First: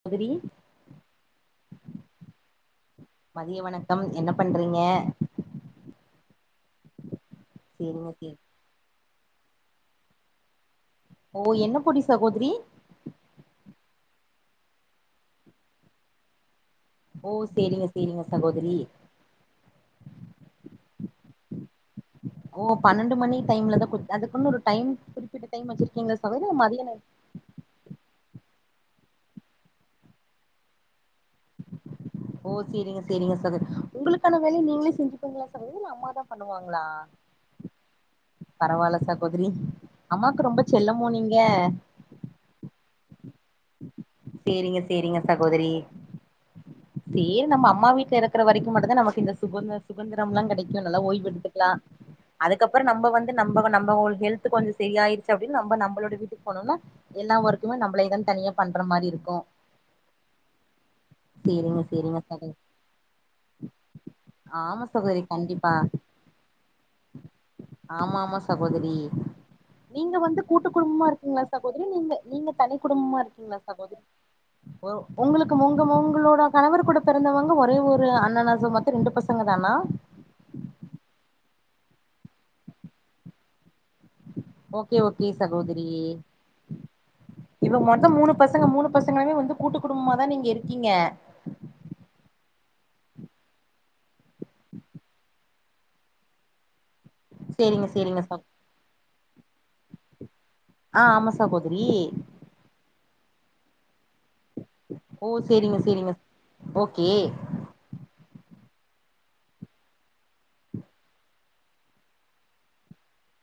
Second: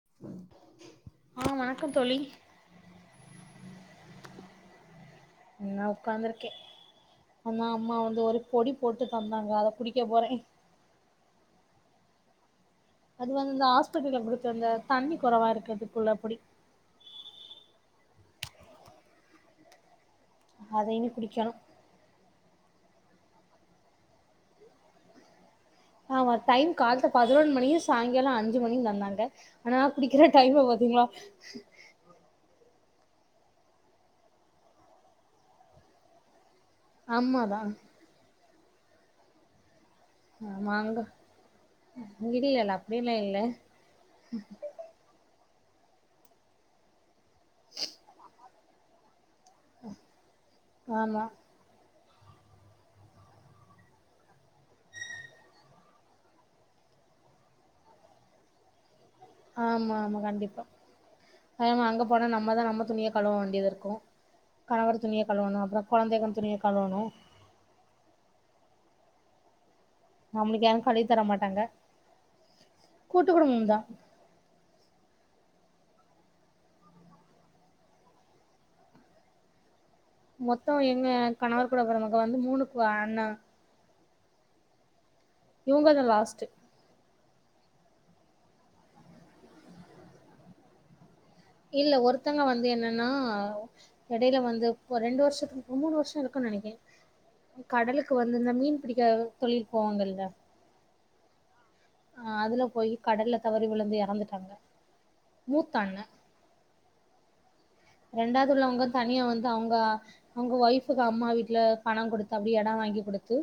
சகோதரி ஆ வணக்கம் தோழி மதிய வணக்கம் என்ன பண்றீங்க நா உக்காந்துருக்கே அம்மா அம்மா சேரிங்க வந்து சேரி ஒரு பொடி போட்டு தந்தாங்க அத குடிக்க போறே ஒ என்ன பொடி சகோதரி அது வந் இந்த ஆஸ்பத்திரில புடிச்சோ ல தண்ணி கொறவா இருக்கதுக்குள்ள அப்படி ஓ சேரிங்க சேரிங்க சகோதரி அதயு குடிக்கணு ஓ பன்னெண்டு மணி டைம்ல தா குத் அதுக்குன்னு ஒரு டைம் குறிப்பிட்ட டைம் வச்சிருக்கீங்க சகோதரி இல்ல மதியமா பதினொன் மணியு சாய்ங்காலோ அஞ்சு மணியு வந்தாங்க ஆனா குடிக்கிற டைம்ம பாத்தீங்களா ஓ சேரிங்க சேரிங்க சகோதரி உங்களுக்கான வேலய நீங்களே செஞ்சுப்பீங்களா சகோதரி இல்ல அம்மாதா பண்ணுவாங்களா ம்மா தா பரவால சகோதிரி அம்மாக்கு ரொம்ப செல்லமோ நீங்க இடியல்ல அப்டியெல்லா இல்ல சேரிங்க சேரிங்க சகோதரி தே நம்ம அம்மா வீட்ல இருக்கிற வரைக்கு மட்டுந்தா நமக்கு இந்த சுகந்திர சுகந்திரம்லா கெடைக்கு நல்லா ஆமா ஓய்வு எடுத்துக் லா அதுக்கப்றோ நம்ப வந்து நம்ப நம்ம ஹெல்து கொஞ்சோ சரியாயிருச்சு அப்டின்னு நம்ப நம்மளோடைய வீட்டுக்கு போனோம்னா எல்லா ஒர்க்குமே நம்ளேதா தனியா பண்ற மாரிருக்கு ஆமா ஆமா கண்டிப்பா சேரிங்க ஆமா அங்க சேரிங்க போனா சகோதரி நம்மதா நம்ம துணியா கழுவ வேண்டியதாருக்கு ஆமா கணவர் சகோதரி துணிய கழுவணு கண்டிப்பா அப்றோ கொழந்தைக துணிய கழுவணு ஆமா ஆமா சகோதரி நீங்க வந்து நம்மளுக்கு கூட்டு யாரும் கழுவி குடும்பமா தர இருக்கீங்களா மாட்டாங்க சகோதரி நீங்க நீங்க தனி குடும்பமா கூட்டு இருக்கீங்களா குடும்பம் தான் சகோதரி ஒ‌ உங்களுக்கு முங்க முங்களோ க கணவர் கூட பொறந்தவங்க ஒரே ஒரு அண்ணனுசம் மொத்தோ ரெண்டு பசங்க தானா மொத்தோ எங்க கணவர் கூட பொறந்தவங்க வந்து மூணுக்கு க அண்ணா ஓகே ஓகே சகோதரி இவங்க தான் லாஸ்ட்டு இப்ப மொத்தோ மூணு பசங்க மூணு பசங்களுமே வந்து கூட்டு குடும்பமதா நீங்க இருக்கீங்க இல்ல ஒருத்தங்க வந்து என்னன்னா எடைல வந்து ஒரு ரெண்டு வருஷத் மூணு வருஷோ இருக்கும்னு நெனைக்கே சேரிங்க கடலுக்கு சேரிங்க வந்து சகோ இந்த மீன் பிடிக்க தொழில்க் போவாங்கல்ல ஆ ஆமா சகோதரி ஆ அதுல போய் கடல்ல தவறி விழுந்து இறந்துட்டாங்க ஓ சேரிங்க சேரிங்க ஓகே ரெண்டாதுள்ளவங்க தனியா வந்து அவுங்க அவ்ங்க ஒய்ஃபுக்கு அம்மா வீட்ல பணம் குடுத்து அப்டியே எடொ வாங்கி குடுத்து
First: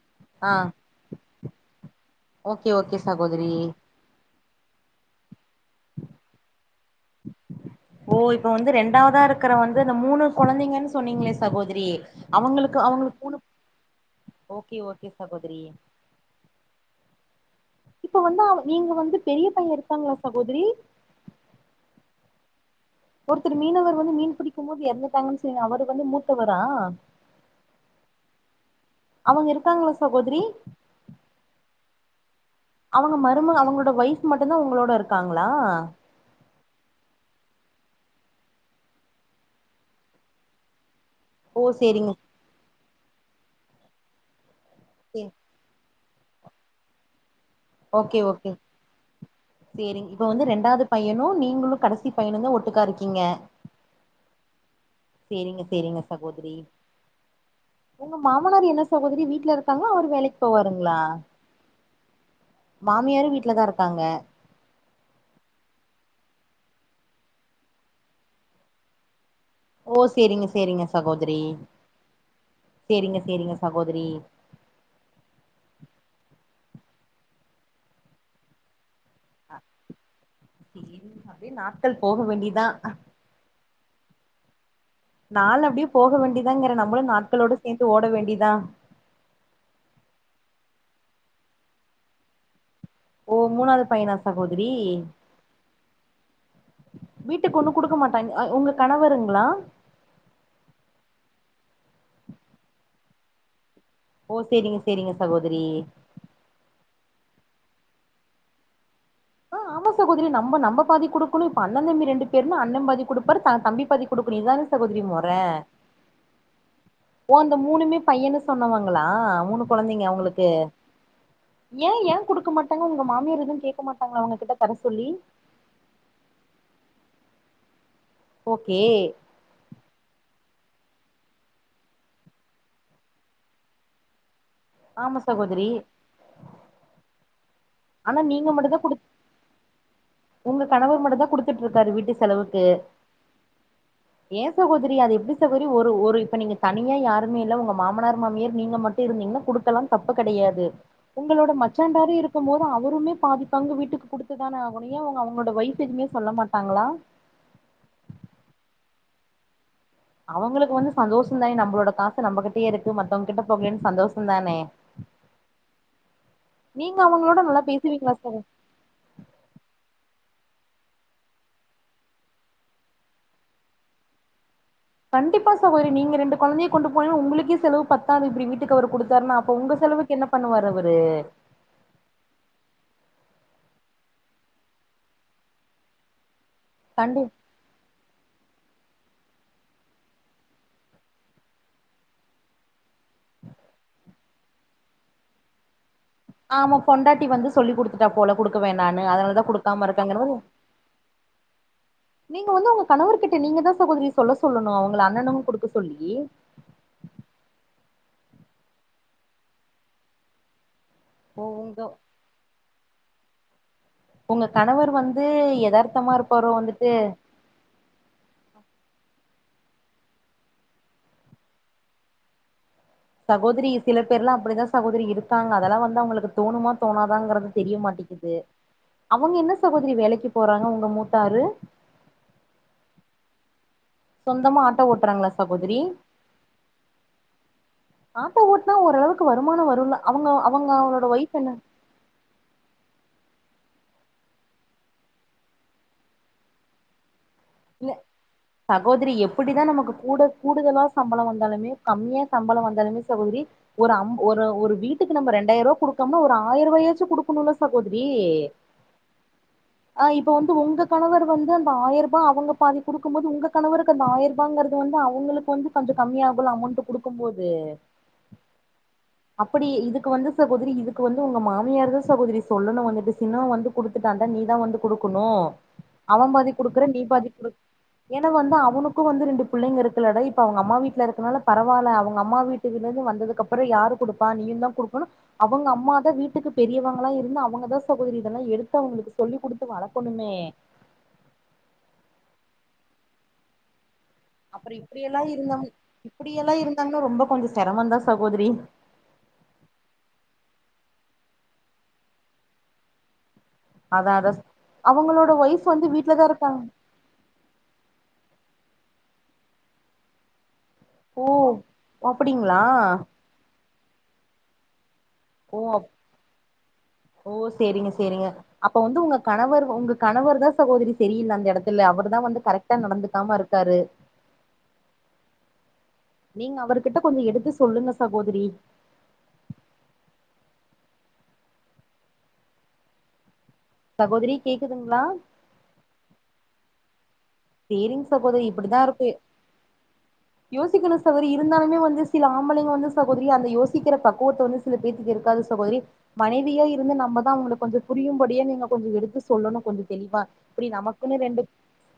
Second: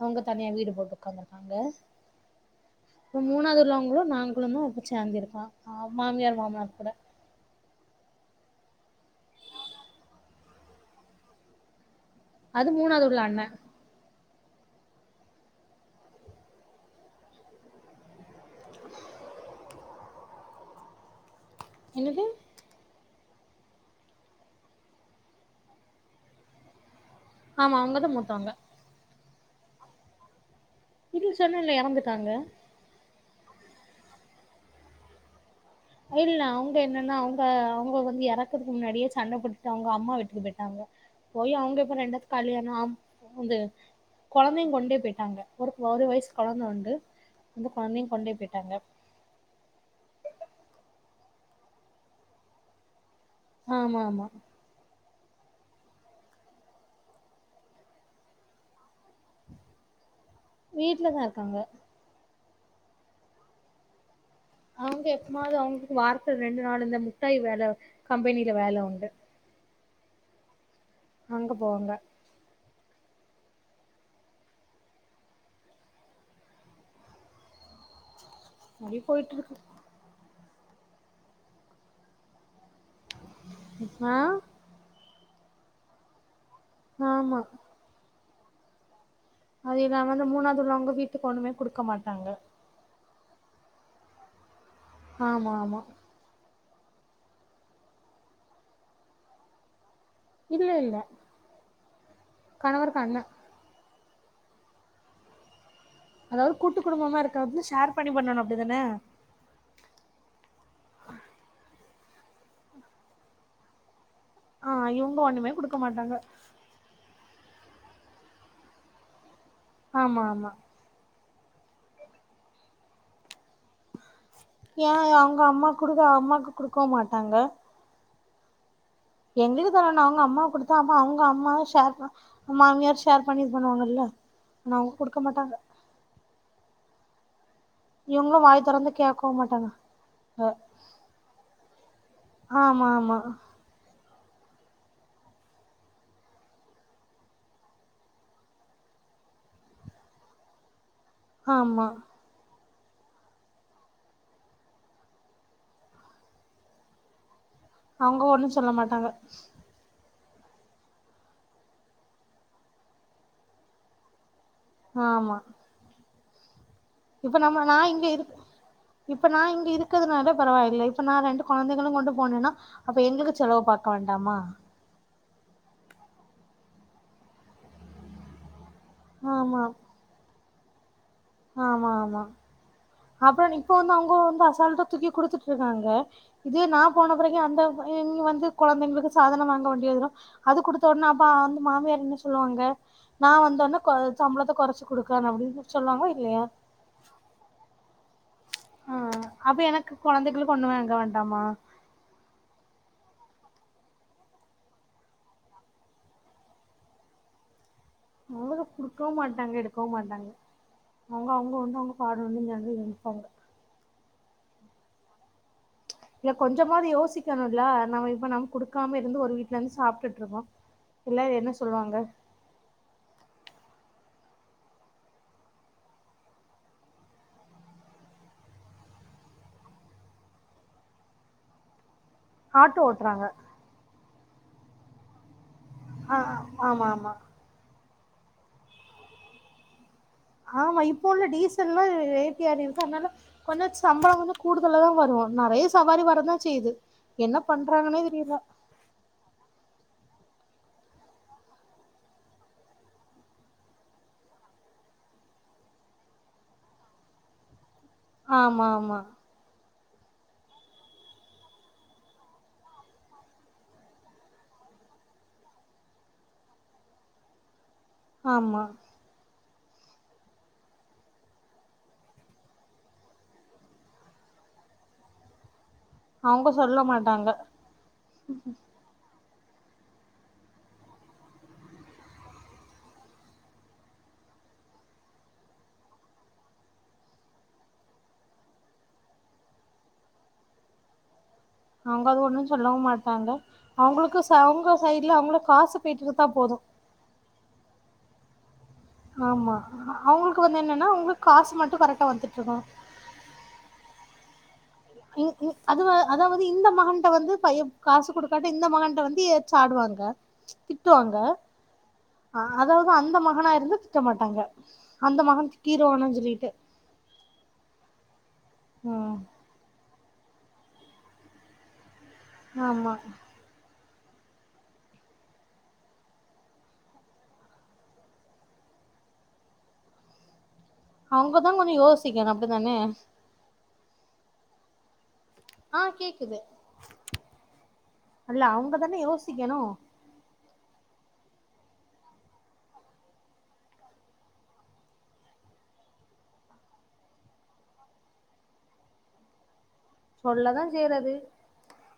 அவுங்க தனியா ஆ வீடு போட்டு உட்காந்ருக்காங்க ஓகே ஓகே சகோதரி மூணாவது உள்ளவங்களு நாங் களுமு சேந்துருக்கோ மாமியார் மாமனார் கூட ஓ இப்ப வந்து ரெண்டாவதா இருக்கிற வந்து இந்த மூணு கொழந்தைங்கன்னு சொன்னீங்களே சகோதரி அது அவங்களுக்கு மூணாவது அவுங்களுக்கு உள்ள மூணு அண்ண ஓகே ஓகே சகோதரி இப்ப வந்தா நீங்க வந்து பெரிய பையே இருக்காங்களா சகோதரி என்னது ஒருத்தர் மீனவர் வந்து மீன் பிடிக்கும் போது இறந்துட்டாங்கன்னு சொண்ணீங்க அவரு வந்து மூத்தவரா ஆமா அவுங்கதா மூத்தவங்க அவுங்க இருக்காங்களா சகோதரி இது சொன்னேல்ல இறந்துட்டாங்க அவுங்க மருமக அவுங்களோட வைஃப் மட்டுந்தா உங்களோட இருக்காங்களா? இல்ல, அவுங்க என்னன்னா அவுங்க அவுங்க வந்து எறக்கறதுக்கு முன்னாடியே சண்ட போட்டுட்டு அவுங்க அம்மா வீட்டுக்கு போயிட்டாங்க. போயி ஓ அவுங்க இப்ப சேரிங்க ரெண்டத்து கால்யாணோ ஆம் வந்து கொழந்தையு கொண்டே சே போயிட்டாங்க. ஒரு ஒரு வய்சு கொழந்த உண்டு அந்த கொழந்தையு ஓகே கொண்டே ஓகே போயிட்டாங்க செரிங், இப்ப வந்து ரெண்டாவது பையனும் நீங்களும் கடைசி பையனும் தா ஒட்டுக்கா இருக்கீங்க?. ஆமா ஆமா செரிங்க செரிங்க சகோதரி உங்க மாமனார், என்ன சகோதரி வீட்ல இருக்காங்களா? அவரு வேலைக் போவாருங்களா, வீட்லதா இருக்காங்க மாமியாரு வீட்லதா இருக்காங்க. அவுங்க எப்பமாவது அவுங்குளுக்கு வாரத்துல ரெண்டு நாள் இந்த முட்டாய் வேல கம்பெனில வேல உண்டு. ஓ செரிங்க செரிங்க சகோதிரி அங்க போவாங்க செரிங்க செரிங்க சகோதிரி அப்டே போயிட்டுரு அ அப்டியே நாட்கள் போக வேண்டியதா ம்ஹூ நாள் அப்டியே போக வேண்டியதாங்கிறே நம்மளு ஆமா நாட்களோடு சேந்து ஓட வேண்டியதா அது இல்லாம வந்து மூணாவது உள்ளவங்க வீட்டுக்கு ஒண்ணுமே குடுக்க மாட்டாங்க. ஓ மூணாவது பையனா சகோதிரி. ஆமா ஆமா வீட்டுக்கு ஒண்ணு குடுக்க மாட்டாங்க உங்க கணவருங்களா இல்ல இல்ல கணவருக்கு அண்ண ஓ! செரிங்க செரிங்க சகோதிரி. அதாவது கூட்டு குடும்பமா இருக்கறது ஷேர் பண்ணி பண்ணணோ அப்டிதானே ஆ ஆமா சகோதரி நம்ப நம்ப பாதி குடுக்கணோ இப்ப அண்ண தம்பி ரெண்டு பேருமே அண்ண பாதி குடுப்பாரு த தம்பி பாதி. குடுக்ரீங்க இது தானே ஆ சகோதரி இவங்க மொற. ஒண்ணுமே குடுக்க மாட்டாங்க ஓ! அந்த மூணுமே பையன்னு சொன்னவங்களா மூணு கொழந்தைங்க ஆமா அவங்குளுக்கு ஆமா ஏ ஏ குடுக்க மாட்டாங்க உங்க மாமியார் எதும் கேக்க மாட்டாங்க ஏன்? அவுங்க அம்மா குடுக்க அம்மாக்கு குடுக்கவு மாட்டாங்க. ஓகே எங்களுக்கு தரவேண்டா, அவுங்க அம்மா கொடுத்தா. அம்மா அவுங்க அம்மாவே ஷேர் ஆ மாமியார் ஷேர் பண்ணி இது பண்ணுவாங்கல்ல ஆனா அவுங்க ஆமா குடுக்க மாட்டாங்க. சகோதரி ஆனா இவுங்களும் நீங்க வாய் மட்டும்தான் தொறந்து குடுத் கேக்கவு மாட்டாங்க. அஹ், உங்க கணவர் மட்டுந்தா குடுத்துட்ருக்காரு வீட்டு செலவுக்கு. ஆமா ஆமா ஏ சகோதரி அது எப்டி சகோதரி ஒரு ஒரு இப்ப நீங்க தனியா யாருமே இல்ல உங்க மாமனார் மாமியார் நீங்க மட் இருந்தீங்கன்னா குடுக்கலா தப்பு கெடையாது. உங்களோட ஆமா மச்சாங்கார இருக்கும் போது அவருமே பாதிப்பங்கு வீட்டுக்கு குடுத்ததான ஆகணு உன்னியே அவுங்க அவுங்களோட வொய்ஃப் எதுவுமே சொல்ல மாட்டாங்களா அவுங்க ஒன்னோ சொல்ல மாட்டாங்க. அவுங்குளுக்கு வந்து சந்தோஷந் தானே நம்மளோட காசு நம்மகிட்டயே இருக்கு மத்தவங்க கிட்ட போகலேனு சந்தோஷந் தானே ஆமா நீங்க இப்ப அவங்களோட நம்ம நல்லா நா இங்க பேசுவீங்களா? இருக் சார் இப்ப நா இங்க இருக்கிறதுனாலே பரவாயில்ல இப்ப நா ரெண்டு கொழந்தைகளு கொண்டு போனேன்னா. அப்ப எங்குளுக்கு செலவு பாக்க வேண்டாமா கண்டிப்பா சகோதரி! நீங்க ரெண்டு கொழந்தைய கொண்டு போனா உங்களுக்கே செலவு பத்தாதது இப்டி வீட்டுக்கு அவரு குடுத் சர்மா அப்ப ஆமா உங்க செலவுக்கு என்ன பண்ணுவாரு அவரு?. ஆமா ஆமா அப்புறம் நீ இப்ப வந்து அவுங்க வந்து அசால்ட்டா தூக்கி குடுத்துட்டு இருக்காங்க. இது நா போன கண்டி பெறகு அந்த பைய இங்க வந்து கொழந்தைங்குளுக்கு, சாதனோ வாங்க வேண்டியதுதா அது குடுத்த ஒட்னே அப்ப அந்து மாமியார் என்ன சொல்வாங்க நா வந்தோன கொ சம்ளத்த கொறச்சு குடுக்கணு அப்டின்னு சொன்னாங்க ஆமா பொண்டாட்டி வந்து சொல்லி குடுத்துட்டா போல குடுக்க ஆ வேணான்னு அதனாலதா அப்ப குடுக்காம எனக்கு இருக்காங்களோ கொழந்தைகளுக்கு ஒண்ணு வாங்க வேண்டாமா நீங்க வந்து உங்க கணவர்கிட்ட நீங்க தா சகோதரி சொல்ல சொல்லணு அவுங்க அண்ணனு குடுக்க சொல்லி அவ்ளதா குடுக்கவு மாட்டாங்க எடுக்கவு மாட்டாங்க அவுங்க ஓ அவுங்க வந்து உங்க அவுங்க பாட் [unintelligible] ஒங்க கணவர் வந்து எதார்த்தமா இல்ல இருப்பாரோ கொஞ்சமாவது வந்துட்டு [unintelligible] நம்ம இப்ப நம்ம குடுக்காம இருந்து ஒரு வீட்டலந்து சாப்ட்டுட்ருக்கோ எல்லாரு என்ன சொல்வாங்க சகோதரி சில பேர்லா அப்புடிதா சகோதரி இருக்காங்க அதலா வந்து அவுங்ளுக்கு தோணுமா தோணாதாங்கறது தெரியமாட்டே அவங்க என்ன சகோதரி வேலக்கி போறாங்க உங்க மூத்தாரு ஆட்டோ ஓட்றாங்க சொந்தமா ஆட்டோ ஓட்றாங்ளா சகோதரி அ அ ஆமா ஆமா ஆட்டோ ஓட்னா ஓரளவுக்கு வருமானோ வருல ஆமா இப்போ உள்ள டீசல்ல்லா ரெட் [unintelligible] அத்னால கொஞ்சோ சம்பள வந்து கூடுதலாதா வரு நறைய சவாரி வரதா செய்யிது என்ன இல்ல பண்றாங்கன்னே தெரியல சகோதரி எப்புடிதா நமக்கு கூட கூடுதலா சம்பள வந்தாலுமே கம்மியா சம்பள வந்தாலுமே சகோதரி ஒரு அம்ப் ஒரு ஒரு வீட்டுக்கு நம்ப ரெண்டாயர்வா குடுக்கம்னா ஒரு ஆயர்வாயாச்சு குடுக்கணுல்ல சகோதரி ஆமா ஆமா ஆ இப்ப வந்து உங்க கணவர் வந்து அந்த ஆயிரத் அவுங்க பாதி குடுக்கும்போது உங்க கனவருவுக்கு அந்த ஆயிருபாங்கற்து வந்து அவங்களுக்கு வந்து கொஞ்ச கம்மியாகுள்ள அமோண்ட்டு குடுக்கும்போது ஆமா அப்படி இதுக்கு வந்து சகோதரி இதுக்கு வந்து உங்க மாமியார் தா சகோதரி சொல்லணு வந்துட்டு சின்னவ வந்து குடுத்துட்டான்டா நீதா வந்து குடுக்குணு அவன் அவங்க பாதி சொல்ல குடுக்குற நீ பாதி மாட்டாங்க குடு ஏன்னா வந்து அவனுக் கு வந்து ரெண்டு பிள்ளைங்க இருக்குல்ல டா இப்ப அவுங்க அம்மா வீட்ல இருக்றனால பரவால அவங்க அம்மா வீட்ல இந்து வந்ததுக் அப் பற யாரு குடுப்பா நீயு தா குடுக்கணு அவுங்க அம்மாதா வீட்டுக்கு பெரியவங்கல்லா இருந்து அவங்கதா சகோதரி இதெல்லா எடுத்து அவுங்களுக்கு சொல்லிக் குடுத்து வளக்கணுமே அவுங்க அது ஒன்னு சொல்லவு மாட்டாங்க அவுங்களுக்கு ச அவுங்க அப்புறோ சைட்ல அவுங்களு காசு போயிட்ருந்தா போது தங்ல ரொம்ப கொஞ்ச செரமந்தா சகோதரி ஆமா அவுங்களுக்கு வந்து என்னன்னா அவ்ங்களுக் காசு மட்டு கரெக்டா வந்துட்டுருக்கனு அதா அதா இங் அவங்களோட இங் ஒய்ஃப் வந்து அதுவா வீட்லதா அதாவது வந்து இருக்காங்க இந்த மகன்ட்ட வந்து பையப் காசு குடுக்காட்ட இந்த மகன்ட்ட வந்து ஏச்ச ஆடுவாங்க திட்டுவாங்க ஓ அ அப்டிங்களா அதாவது அந்த மகனாருந்தா திட்ட மாட்டாங்க அந்த மகன் ஓ திட்டிருவானு சொல்லிட்டு ஓ சேரிங்க சேரிங்க அப்ப வந்து உங்க ம் கணவர் உங்க கணவர்தா சகோதரி செரியில்ல அந்த எடத்துல அவர் தா வந்து கரெக்ட்டா ஆமா நடந்துக்காம இருக்காரு நீங்க அவர்கிட்ட கொஞ்ச எடுத்து சொல்லுங்க சகோதரி அவுங்கதா கொஞ்ச யோசிக்கணு அப்டி தானே சகோதரி கேக்குதுங்ளா அ கேக்குது சேரிங் அல்ல சகோதரி இப்புடிதா அவங்கதானே இருக்கு யோசிக்கணு யோசிக்கிணு சகோதரி இருந்தாலுமே வந்து சில ஆம்பளைங்க வந்து சகோதரி அந்த யோசிக்கிற பக்குவத்த வந்து சில பேத்துக்கு இருக்காது சகோதரி மனைவியா இருந்து நம்ப தா அவுங்ளுக் கொஞ்ச புரியும்படியா நீங்க கொஞ்ச எடுத்து சொல்லணு கொஞ்ச தெளிவா சொல்லதா இப்டி செய்றது நமக்குனு ரெண்டு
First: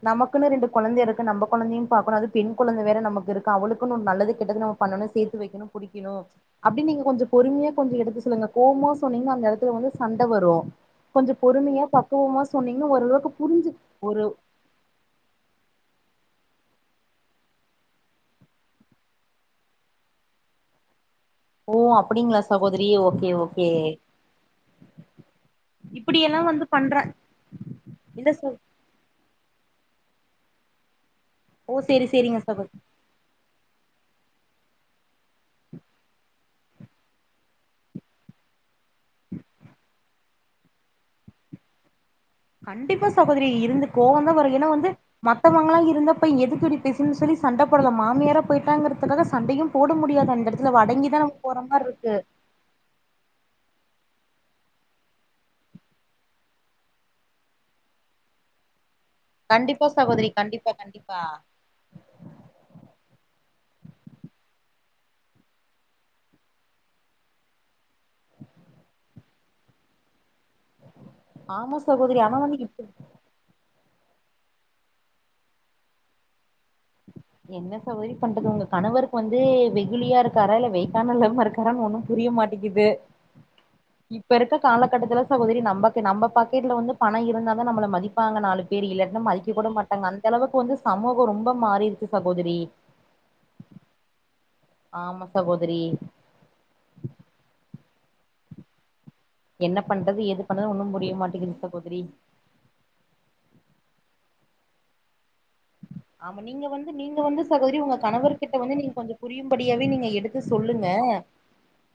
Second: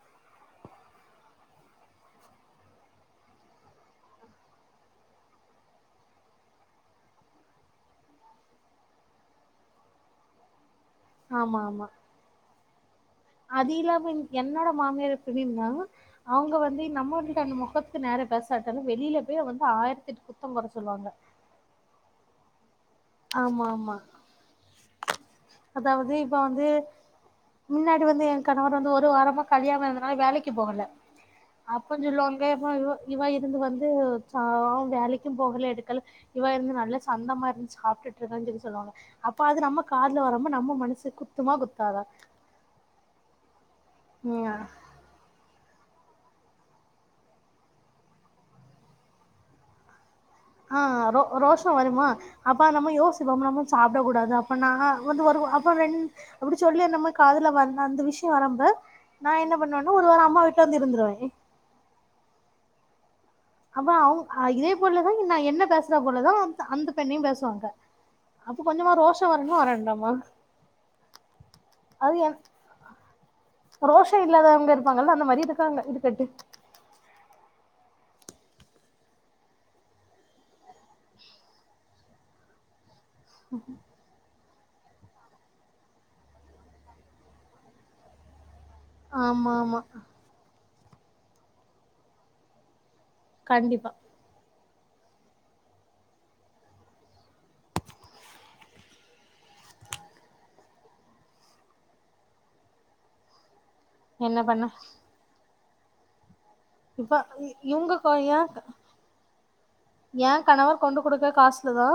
நமக்குன்னு ரெண்டு கொழந்தை இருக்கு நம்ம கொழந்தையு பாக்கணும் அது பெண் கொழந்த வேற நமக்கு இருக்கு அவளுக்குன்னு ஒரு நல்லது கெட்டது நம் பண்ணணு சேத்து வொக்கணு புடிக்கணு அப்டின் நீங்க கொஞ்ச பொறுமையா கொஞ்ச எடுத்து சொல்லுங்க கோவ்மா சொன்னீங்னா அந்த எடத்துல வந்து சண்ட வரும் கொஞ்ச பொறுமையா பக்குவமா சொன்னீங்னா ஓரளவுக்கு புரிஞ்சு அதி இல்லாமங் ஒரு என்னோட மாமியார் எப்டின்னா அவங்க வந்து நம்மகிட்ட அந்த மொகத்துக்கு நேரா பேசாட்டாலும் வெளியில போய் வந்து ஆயிரத்தெட் குத்தம் கொர சொல்லுவாங்க ஓ அப்டிங்களா சகோதரி ஓகே ஆமா ஓகே ஆமா அதாவது இப்ப இப்டியெல்லா வந்து பண்ற மின்னாடி வந்து இல்ல என் ச கணவர் வந்து ஒரு வாரமா கல்யாணனா வேலைக்கு போகல ஓ அப்பம் சேரி சேரிங்க சொல்லவங்க சகோதரி எப்ப இவ இவ இருந்து வந்து ச வேலைக்கும் போகல எடுக்கல இவா இருந்து நல்ல சந்தமா இருந்ச்சு சாப்ட்டுட்டு இருக்கன் சொல்லி சொல்லுவாங்க அப்ப அது நம்ம காத்ல வரம்ம நம்ம மனசு குத்துமா குத்தாதா கண்டிப்பா சகோதரி இருந்து கோவந்தா வரும் ம் ஏன்னா வந்து மத்தவங்களா இருந்தப்ப எதுக்குடி பெசுன்னு சொல்லி சண்ட போடல மாமியார போயிட்டாங்கறதுக்காக சண்டையும் போட முடியாது அண் அந்த எடத்துல வடங்கிதா நம்ம போற மாரி இருக்கு அப்பா நம்ம யோசிப்பம் நம்ம சாப்டக் கூடாதா அப்ப நா வந்த வருவ அப்ப ரெண் அப்டி சொல்லி என்னம காதுல வர அந்த விஷியம் வரம்ப நா என்ன கண்டிப்பா பண்ணுவேன்னா ஒரு வாரம் சகோதரி அம்மா வீட்ல கண்டிப்பா வந்து கண்டிப்பா இருந்துருவே அவ்வ அவுங் அ இதே போலத நா என்ன பேசுற போலதா அந் அந்த பெண்ணையு பேசுவாங்க அப்போ கொஞ்சமா ரோஷம் வரன்னுமா வரண்டாமா ஆமா சகோதரி ஆன வந் இப்ரு ரோஷா இல்லாதவங்க இருப்பாங்கல்ல அந்த மாரி இருக்காங்க இருக்கட்டு என் என்ன சகோதரி பண்றது உங்க கணவருக்கு வந்து வெகுலியா இருக்காரா இல்ல வெய்க்கானல்லமா இருக்காற ஒண்ணும் புரிய மாட் [unintelligible] [unintelligible] இப்ப இருக்கக் காலகட்டத்துல சசோதரி நம்பக் நம்ப பாக்கெட்ல வந்து பணம் இருந்தாதா நம்மள மதி ப்பாங்க நாலு பேர் இல்லாட்னா ஆமா மதிக்க கூட ஆமா மாட்டாங்க அந்த அளவுக்கு வந்து சமூகம் ரொம்ப மாறிருக்கு சகோதரி கண்டிப்பா ஆமா சகோதரி என்ன பண்றது ஏது பண்றது ஒண்ணும் புரிய மாட்டங்கது சகோதரி என்ன பண்ண ஆமா நீங்க வந் இப்ப நீங்க வந்து சகோதரி இவங்க உங்க கணவர் ஏ கிட்ட வந்து நீங்க கொஞ்ச புரியும்படியாவே நீங்க எடுத்து சொல்லுங்க அதா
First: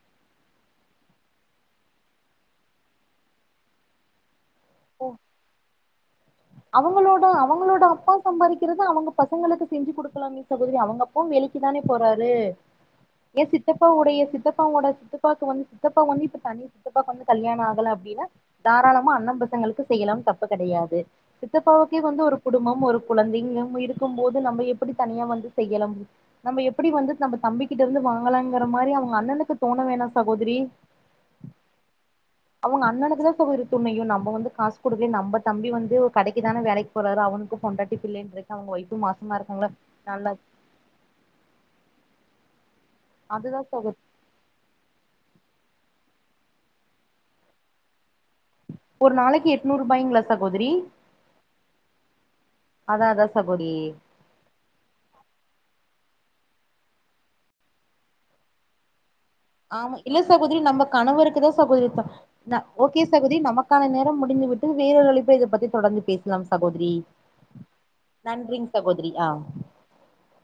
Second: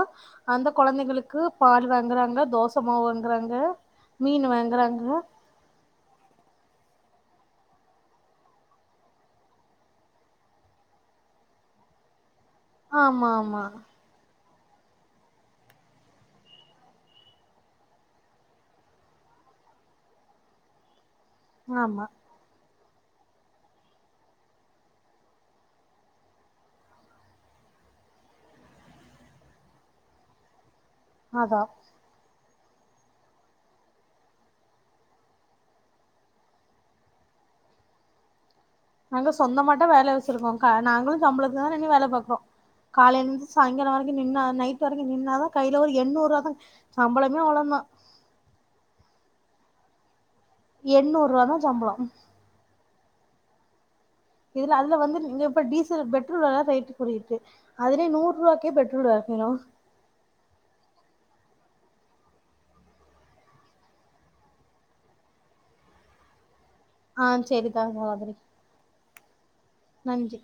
அந்த கொழந்தைகளுக்கு பால் வாங்றாங்க தோச மாவு வாங்றாங்க மீன் வாங்றாங்க அவங்களோட அவங்களோட அப்பா சம்பாதிக்கிறத அவங்க பசங்களுக்கு செஞ்சு குடுக்கலாமே சகோதரி அவங்கப் அப்பாவு வேலைக்கி தான போறாரு ஆமா ஏ ஆமா சித்தப்பா உடைய சித்தப்பா ஓட சித் அப்பாவுக்கு வந்து சித்தப்பா வந்து இப்ப தனி சித்தப்பாக்கு இப்ப வந்து கல்யாணம் ஆகல அப்டினா தாராளமா அண்ணெ பசங்களுக்கு செய்யலா தப்ப கிடையாது சித்தப்பாவுக்கே ஆமா வந்து ஒரு குடும்பம் ஒரு குழந்தைங்க இருக்கும்போது நம்ம எப்டி தனியா வந்து செய்யலும் நம்ம எப்டி வந்து நம்ம தம்பிக்கிட்ட இருந்து வாங்கலாங்கிற மாரி அவங்க அண்ணனுக்கு தோண வேணா சகோதரி அதா அவங்க அண்ணனுக்குதா துண்ணையு நம்ம வந்து காசு குடுக்கலையே நம்பத் தம்பி வந்து கடைக்குதான வேலைக்கு போறரு அவனுக்கு கொண்டாட்டி புல்லாயின்னு இருக்கு அவங்க வைஃபை நாங்க சொந்தமாட்டா வேல வச்சிருக்கோங்க நாங்களும் சம்பளத்து தா இங்க வேல பாக்கோ காலையிலந்து அதுதா சாய்ங்காலம் சகோதரி வரைக்கும் நின்னா நைட் [unintelligible] நின்னாதா கையில ஒரு எண்ணூறுவாதா சம்பளமே அவளோந்த ஒரு நாளைக்கி எட்நூருபாய்ங்ளா சகோதிரி எண்ணூர்வாதா சம்ளோ அதா அதா சகோடி இதுல அதுல வந்து நீங்க இப்ப டீசல் பெட்ரோல் எல்லா ரேட்டு கூடியிருக்கு அதுலே நூர்ருவாக்கே பெட்ரோல் அகினு ஆமா இல்ல சகோதிரி நம்பக் கணவருக்குதா சகோதிரி த ந ஓகே சகோதி நமக்கான நேரம் முடிந்து விட்டது வேறொரு அழைப்புல இதப்பத்தி தொடர்ந்து பேச்லாம் சகோதிரி ஆ செரிதா அந்த மாதிரி சகோதிரி ஆம் நன்றி